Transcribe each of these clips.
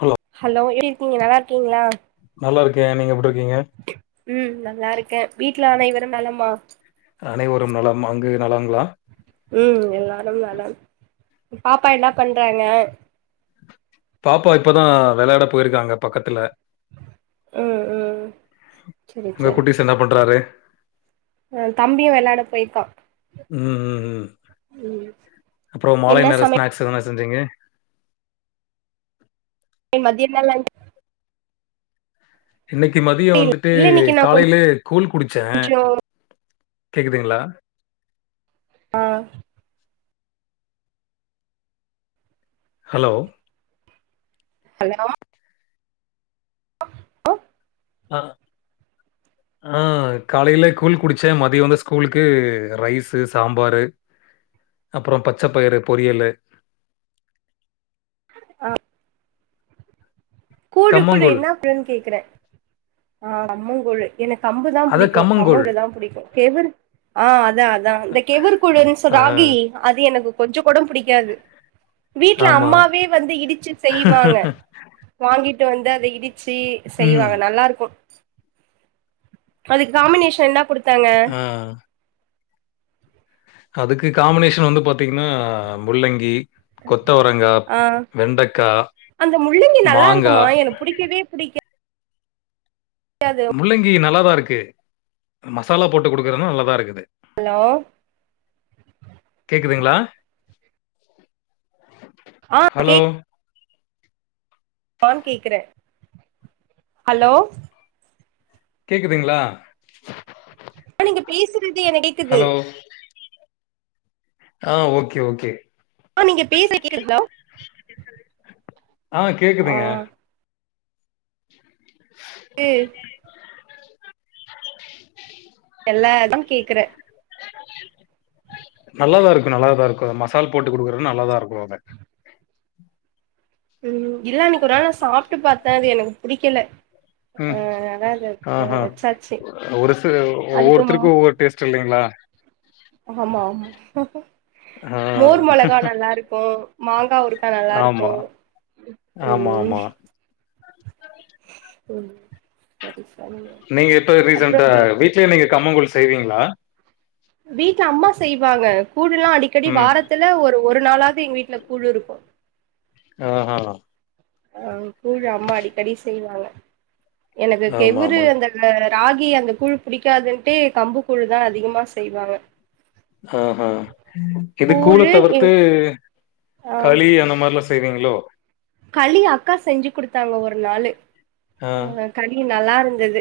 Hello hello எப்டிருக்கீங்க நல்லாருக்கீங்ளா நல்லாருக்கே நீங்க எப்டிருக்கீங்க ம் நல்லாருக்கே வீட்ல அனைவரும் நலமா அனைவரும் நலம் அங்கு நலங்ளா ம் எல்லாரும் நலம் பாப்பா என்ன பண்றாங்க பாப்பா இப்பதா வெளாட போயிருக்காங்க பக்கத்துல ம் ம் சரி உங்க சரி குட்டிஸ் என்ன பண்றாரு ஆ தம்பியு வெளாட போயிருக்கா ம் ம் ம் ம் அப்றோ மாலை என்ன நேர சமை ஸ்நாக்ஸ் எதுனா செஞ்சீங்க மதியோ என்ன லன் இன்னிக்கி மதியோ வந்துட்டு இல்ல இன்னைக்கு நா காலையிலே கூழ் குடிச்சே கொஞ்சோ கேக்குதுங்ளா ஆ ஹலோ ஹலோ ஆ ஆ காலைல கூழ் குடிச்ச மதியோ வந்து ஸ்கூலுக்கு ரைஸு சாம்பாரு அப்பறோ பச்ச பயரு பொரியலு ஆ கூழு கூழு கம்மங்கூழ். என்னா கூழுன்னு கேக்குற ஆ கம்மங்கூழு எனக்கு கம்புதா அதான் புடிக்கு கம்மங்கூழ். கம்மங்கூழுதா புடிக்கு கேவு ஆ அதா அதா இந்த கேவுரு கூழுனு சொ ஆ, ராகி அது எனக்கு கொஞ்சோ கூட புடிக்காது வீட்ல ஆமா. அம்மாவே வந்து இடிச்சு செய்வாங்க வாங்கிட்டு வந்து அத இடிச்சி ம். செய்வாங்க நல்லாருக்கு அதுக்கு காம்மினேஷன் என்னா குடுத்தாங்க ஆ அதுக்கு காம்மினேஷன் வந்து பாத்தீங்ன்னா முள்ளங்கி கொத்தவரங்கா ஆ வெண்டக்கா அந்த முள்ளங்கி நல்லா மாங்கா இருக்குமா எனக்கு புடிக்கவே புடிக்கா [unintelligible] முள்ளங்கி நல்லாதா இருக்கு மசாலா போட்டு குடுக்குறானா நல்லாதா இருக்குது ஹலோ கேக்குதுங்களா ஆ ஹலோ [unintelligible] கேக்குற ஹலோ கேக்குதுங்களா ப நீங்க பேசுறது என டி ஹலோ ஆ ஓகே ஓகே மா நீங்க பேசற்து [inaudible] ஆ ஆ கேக்குதுங்க ம் எல்லா எடம் கேக்குற நல்லாதா இருக்கு நல்லாதா இருக்கு மசால் போட்டு குடுக்குறது நல்லாதா இருக்கு அங்க ம் இல்ல அன்னைக்கு ஒரு நாள் நா சாப்ட்டு பாத்த அது எனக்கு புடிக்கல ம் அதனால அத இப்போ ஆஹா வச்சாச்சு ஒருத்து அதுக்கு ஒவ்வொருத்தருக்கு ம் ஒவ்வொரு டேஸ்ட் இல்லிங்களா ஆமா ஆமா ஆ. மோர் மொளகா நல்லாருக்கு மாங்கா ஊரு அ ஆமா. நல்லாருக்கு ஆமா, ம் ஆமா. ம் [inaudible] நீங்க எப்போ அப்றோ ரீசெண்டா பீ வீட்லயே நீங்க கம்மங்கூழ் செய்வீங்களா வீட்ல அம்மா செய்வாங்க கூழுலா அடிக்கடி ம். வாரத்துல ஒரு ஒரு நாளாவது எங்க வீட்ல கூழு இருக்கு ஆ ஹ ஆ கூழ் அம்மா அடிக்கடி செய்வாங்க எனக்கு கெவுரு ஆமாமா. அந்த அ ராகி அந்த கூழ் புடிக்காதுன்ட்டு கம்பு கூழுதா அதிகமா செய்வாங்க ஆஹா இது கூழ கூழு எ தவிர்த்து ஆ களி அந்த மாரிலா செய்வாங்ளோ களி அக்கா செஞ்சு குடுத்தாங்க ஒரு நாளு ஆ. களி நல்லாருந்தது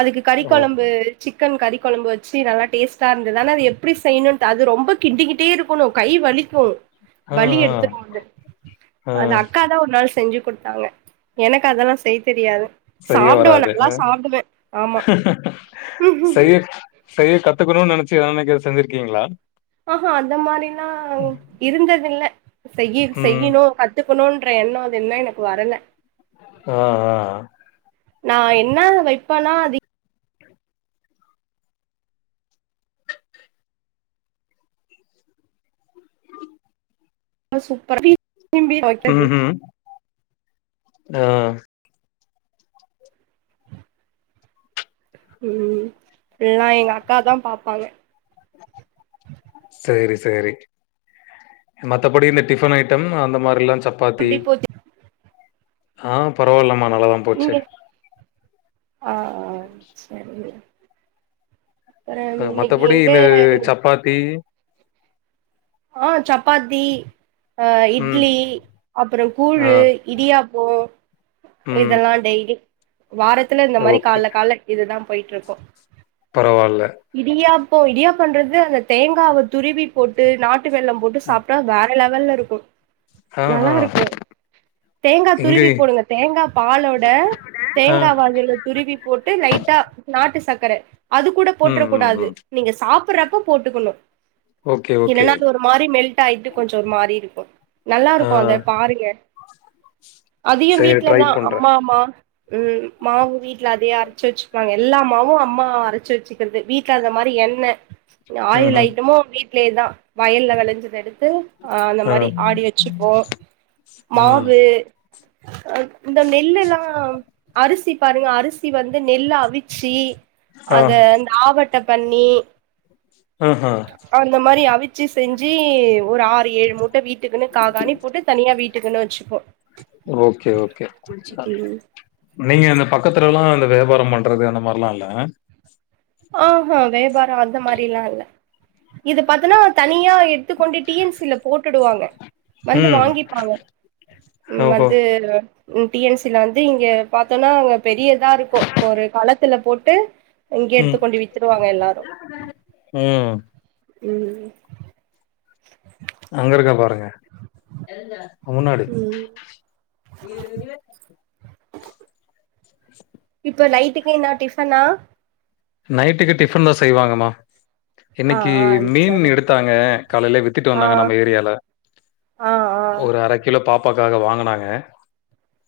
அதுக்கு கறி ஓ. கொழம்பு சிக்கன் கறி கொழம்பு வச்சு நல்லா டேஸ்ட்டாருந்தது ஆனா அது எப்டி செய்ணுன் அது ரொம்ப கிண்டிக்கிட்டேரு க்கணு கை வலிக்கு ஆ, வலி ஆ, எடுத்துடு வந்து ஆ. அத க்கா தா ஒர் நாள் செஞ்சு குடுத்தாங்க எனக்கு அதல்லா செய் தெரியாது செய்ய சாப்டுவே வராது நல்லா அ சாப்டுவே ஆமா செய்ய செய்ய கத்துக்கணுன் நெனச்சு எதா அன்னிக்கி செஞ்சிருக்கீங்களா ஆ ஹா அந்த மாரிலா இருந்ததில்ல செய்யி ம். செய்யணு க த்துக்கணுன்ற எண்ணோ அது இன்னு எனக்கு வரல ஆ ஆ ஆ நா என்ன வைப்பனா அது சூப்பரா‌ [inaudible] ம் ஹும் ஆ ம் எல்லா எங்க அக்கா தா பாப்பாங்க சேரி சேரி மத்தபடி இந்த டிஃபன் ஐட்டம் அந்த மாரிலா சப்பாத்தி எப்டி போச்சு ஆ பரவால்லம்மா நல்லா தா நீங்க ஆ ஆ சரி அ மத்தபடி இது சப்பாத்தி ஆ சப்பாத்தி ஆ ம். இட்லி அப்பறோ ஆ. கூழு இடியாப்போ ம். இதெல்லா டெய்லி வாரத்துல இந்த மாரி ஓகே. கால்ல கால்ல இதுதா போய்ட்ருக்கு பரவால்ல இடியாப்போ இடியாப்போன்றது அந்த தேங்காவ துருவி போட்டு நா ட்டு வெள்ளோ போட்டு சாப்ட்டா வேற லெவல்லருக்கு ஆ‌ ஹா தேங்கா துருவி போடுங்க தேங்கா பாலோட ஆ. தேங்காவ அதுல துருவி போட்டு லைட்டா நாட்டு சக்கர அது கூட ம், போட்றக்க ம், ம். கூடாது நீங்க சா ப்றப்ப போட்டுக்கணு ஓகே ஓகே இல்லன்னா அது ஒரு மாரி மெல்ட்டாயிட்டு கொஞ்சோ ஒரு மாரிருக்கு ஆ. நல்லாருக்கு அத பாருங்க அதயு சரி ட்ரை வீட்லதா பண்றேன். அம்மாம்மா ம் மாவு வீட்ல அதயே அரச்சு வச்சுப்பாங்க எல்லா மாவு அம்மா அரச்சு வச்சுக்கறது வீ ட்ல அந்த மாரி எண்ண ஆயில் ம்ஹ்ம். ஐட்டமு வீட்லயேதா வயல்ல வெளஞ்சத எடுத்து ஆ அந்த மாரி ஆடி வச்சுப்போ ம். மாவு அ இந்த நெல்லுல்லா அரிசி பாருங்க அரிசி வந்து நெல் அவிச்சி ஆ. அத இந்த ஆவட்ட பண்ணி ம் ஹும் அந்த மாரி அவிச்சி செஞ்சு ஒரு ஆறு ஏழு மூட்ட வீ ட்டுக்குன்னு காகாணி போட்டு தனியா வீட்டுக்குன்னு வச்சுப்போ ஓகே, ஓகே. ம் நீங்க அந்த பக்கத்துலல்லா அந்த வேபாரோ பண்றது அந்த மார்ல்லா இல்ல ஆ ஹா வேபாரோ அந்த மாரில்லா இல்ல இது பாத்தன்னா தனியா எத்துக்கொண்டு டி என் சி ல போட்டுடுவாங்க வந்து ம். வாங்கிப்பாங்க ம் ஓஹோ! வந்து டி என் சி ல வந்து இங்க பாத்தோம்னா அங்க பெரியதா இருக்கும் ஒரு களத்துல போட்டு இங்கயே ம். எடுத்துக் கொண்டு வித்துருவாங்க எல்லாரும் ம். ம் அங்க இருக்கா பாருங்க முன்னாடி ம் [inaudible] இப்போ நைட்டுக்கு என்ன டிஃபனா நைட்டுக்கு டிஃபன் தான் செய்வாங்கம்மா ஆ இன்னைக்கு ஆ மீன் சரி எடுத்தாங்க காலைல வித்துட்டு ஆ வந்தாங்க நம்ம ஏரியால ஆ ஆ ஒரு அரை கிலோ பாப்பாக்காக வாங்கனாங்க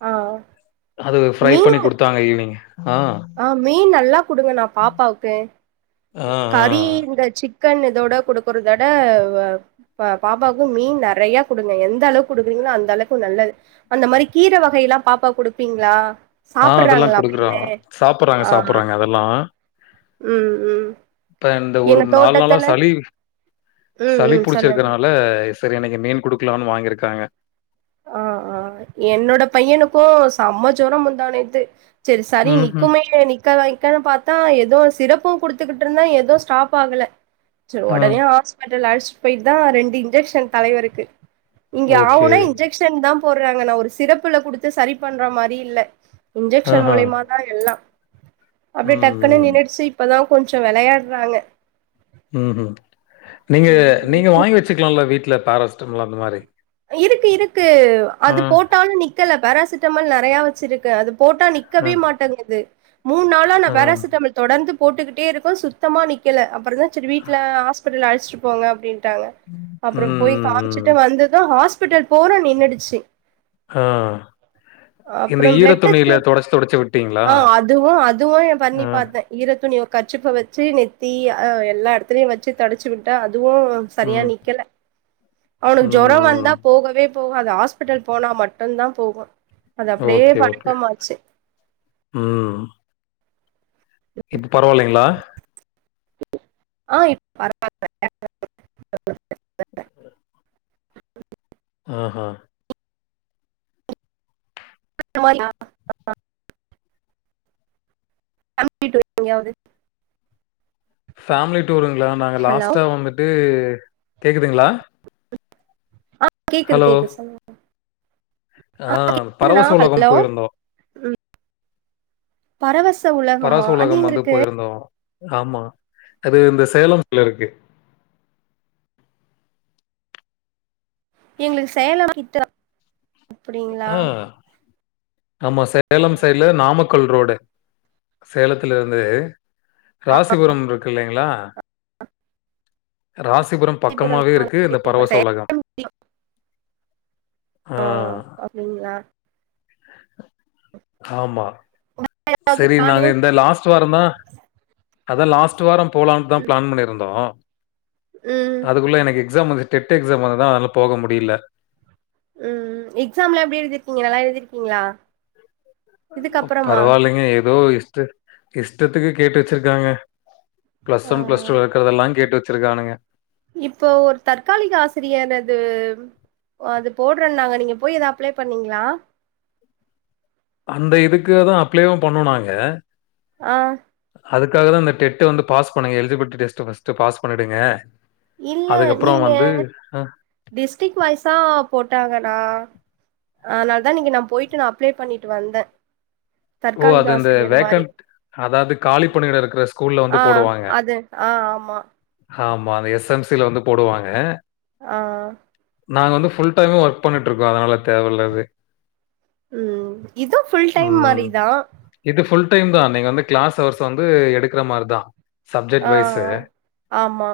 ஆ அது ஃப்ரை மீன் பண்ணி கொடுத்தாங்க ஈவினிங் ஆ ஆ மீன் நல்லா கொடுங்கன்னா பாப்பாவுக்கு ஆ, ஆ. கறி இந்த சிக் கன் இதோட குடுக்குறத விட அ பாப்பாவுக்கு மீன் நறையா குடுங்க எந்த அளவுக்கு குடுக்குறீங்களோ அந்த அளக்கு நல்லது அந்த மாரி கீரை வகையெல்லாம் பாப்பா குடுப்பீங்களா ஆ அதெல்லாம் சாப்புட்றாங்களா குடுக்குறோ மென்னு சாப்பிட்றாங்க ஆ சாப்பிட்றாங்க அதல்லாம் ம் ம் இப்ப இந்த ஒரு எங்க நாள் நாளா தோட்டத்துல சளி ம் சளி ம் சொல்லுங்க புடிச்சிருக்கறனா ல சேரி இன்னைக்கு மீன் குடுக்கலாம்னு வாங்கிருக்காங்க ஆ ஆ என்னோட பையனுக்கும் சம ஜோரம் முந்தாநேத்து சேரி சளி ம்ஹ்ம். நிக்குமே நிக் க வைக்க வைக்கன்னு பாத்தா எதோ சிறப்பும் குடுத்துக்கிட்டு இருந்த எதோ ஸ்டாப் ஆகல சோ ஆ. உடனே ஹாஸ்பிட்டல் அழச்சிட்டு போய்ட்டு தான் ரெண்டு இன்ஜெக்ஷன் தலைவர்க்கு இங்க ஓகே. ஆஓனா இன்ஜெக்ஷன் தான் போடுறாங்க நான் ஒரு சிறப்புல குடுத்து சரி பண்ற மாரி இல்ல இன்ஜெக்ஷன் ஆஹா. மூலியமா தான் எல்லா அப்டே ம், டக் குனு ம். நின்னுடுச்சி இப்பதான் கொஞ்சோ விளையாடுறாங்க ம் ம் நீங்க ம் நீங்க வாங்கி வச்சுக்கலால வீட்ல பேராசிட்டமல் அந்த மாரி இருக்கு இருக்கு ஆ, அது போட்டாலும் நிக்கல பேராசிட்டமல் நறையா வச்சிருக்க அது போட்டா நி ஆ, நிக்கவே மாட்டேங்குது மூணு நாளா ஆ. நான் பேராசிட்டாமல் தொடர்ந்து போட்டுக்கிட்டே இருக்க சுத்தமாக நிக்கல அப்பறம் தான் சரி வீட்ல ஹாஸ்பிட்டல் அழச்சிட்டு போங்க அப்டின்னு ட்டாங்க அப்றோம் ம், போய் ம், காமிச்சுட்டு ம். வந்ததும் ஹாஸ்பிட்டல் போறோம் நின்னுடுச்சி அ அப்றோம் பிளட்டெஸ்ட் தொடச்சு தொடச்சு விட்டீங்களா? ஆ அதுவு அதுவும் என் பண்ணி ஆ, பார்த்தே ஈர துணிய கச்சிப்ப வச்சி நெத்தி அ எல்லா இடத்துலையும் வச்சு தொடச்சி விட்ட அதுவும் சரியா ம், நிக்கல ம், அவனுக்கு ஜொரம் ம். வந்தா போகவே போவாது ஹாஸ்பிட்டல் போனா மட்டும் தான் போகும் ஓகே ஓகே ம் இப்போ பரவாயில்லைங்களா ஆ இப் பரவால ம் ஆஹா [inaudible] ஃபேமிலி டூருங்களா நாங்க ஹலோ லாஸ்ட்டா வந்துட்டு கேட்குதுங்களா ஆ கேக்குது கேக்குது சொல்லுங்க ஆ கேக்குதுனா பரவச உலகம் ஹலோ போய்ருந்தோ பரவச உல பரவச உலகம் வந்து போயிருந்தோ ஆமா அது இந்த சேலம்ல இருக்கு எங்களுக்கு சேலம் கிட்ட [inaudible] அப்படிங்களா நம்ம சேலம் சைடுல நாமக்கல் ரோடு சேலத்துல இருந்து ராசிபுரம் இருக்கு இல்லைங்களா ராசிபுரம் காஞ்சிபுரம் பக்கமாவே இருக்கு இந்த பரவச உலகம் சேலம் ஹ நீங்க யார் ஆமா சேரி நானு நாங்க இந்த லாஸ்ட் வாரோ தா அதா லாஸ்ட் வாரம் போலான்தான் பிளான் பண்ணியிருந்தோ உம் அதுக்குள்ளே எனக்கு எக்ஸாம் வந்து டெட் எக்ஸாம் வந்ததா அதனால போக முடியல ம் ம் எக்ஸாம் எல்லா எப்படி எழுதிருக்கீங்க நல்லா எழுதிருக்கீங்களா இதுக்கப்புறமா பரவாயிலைங்க ஏதோ இஷ்ட இஷ்டத்துக்கு கேட்டு வச்சிருக்காங்க பிளஸ் ஆ ஒன் பிளஸ் டூ ல இருக்குரதெல்லா கேட்டு வச்சிருக்கானுங்க இப்போ ஒரு தற்காலிக ஆசிரியா அது அது போடுறேன் நாங்கள் நீங்கள் போய் எது அப்ளை பண்ணீங்களா அந்த இதுக்கே தான் அப்ளேவு பண்ணோ நாங்க ஆ அதுக்காக தா அந்த டெட் வந்து பாஸ் பண்ணுங்க எல்ஜிபிலிட்டி டெஸ்ட் பாஸ் பண்ணிடுங்க அதுக்கப்புறோ வந்து ஹ டிஸ்ட்ரிக் வைஸ்ஸா போட்டாங்கன்னா ஆ அதான் இன்னக்கி போயிட்டு நான் அப்ளே பண்ணிட்டு வந்தே ஓ அது இந்த வேக்கண் அதாது காளி பணியிட இருக்கிற ஸ்கூல்ல வந்து ஆ போடுவாங்க அது ஆ ஆமா. ஆமா அது எஸ்எம்சில வந்து போடுவாங்க ஆ நாங்கள் வந்து ஃபுல் டைம ஒர்க் பண்ணிட்டு இருக்கோ அதனால தேவையில்ல அது ம் இது ஃபுல் டைம் மாதிரி ம். தான் இது புல் டைம் தான் நீங்க வந்து கிளாஸ் அவர்ஸ் வந்து எடுக்கிற மாதிரிதா சப்ஜெக்ட் ஆ வைஸ் ஆ. ஆமா.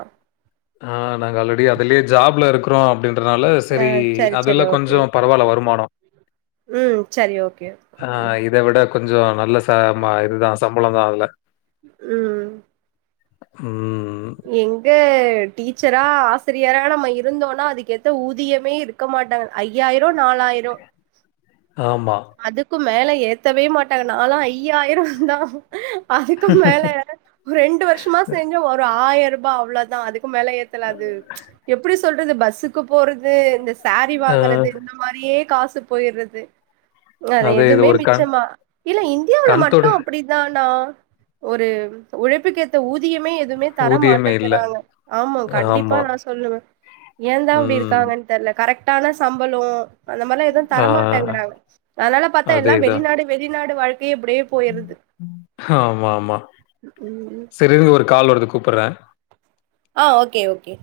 ஆஹ் நாங்க ஆல்ரெடி அதுலயே ஜாப்ல இருக்குறோ அப்படின்றனால அ சேரி சரி, அதுல்ல சரி. ஓகே, கொஞ்சோ ஓகே. பரவாயில்ல வருமானம் ம். சரி, ஓகே. ஆ இதவி ட கொஞ்சோ நல்ல ச இதுதான் சம்பளம் தான் அதுல உ உ எங்க டீச்சரா ஆசிரியரா நம்ம இருந்தோனா அதுக்க எந்த ஊதியமே இருக இருக்க மாட்டாங்க ஐயாயிரோ நாலாயிரோ ஆமா அதுக்கு மேல ஏத்தவே மாட்டாங்க நால ஐயாயிரம் தா அதுக்கு மேல ஒரு ரெண்டு வருஷமா செஞ்ச ஒரு ஆயிரம் ரூபாய் அவ்ளோதான் அதுக்கு மேல ஏத்தலாது எப்படி சொல்றது பஸ்ஸுக்கு போறது இந்த சாரி ஆ வாங்குறது இந்த மாதிரியே காசு போயிடுறது அது இது எதுமே ஒரு கண் மிச்சமா இல்ல இந்தியாவுல கண்தொடை மட்டும் அப்டி ஒரு உழைப்புக்கு ஏத்த ஊதியமே எதுவுமே தர ஊதியமே இல்ல. மாட்டேங்கிறாங்க ஆமா கண்டிப்பா ஆமா. நான் சொல்லுவ ஏன் தான் இன்ப்படி ம். இருக்காங்க தெர்ல கரெக்டான சம்பளோ அந்த மாதிரிலா எதுவும் தர ஆ மாட்டேங்கிறாங்க அதனால பார்த்தா எல்லாம் வெளிநாடு ப்டியே வெளிநாடு வாழ்க்கையே இப்டி ஆமா ஆமா ம் சரிங்க ஒரு கால் வருது கூப்புடுற ஆ ஓகே ஓகே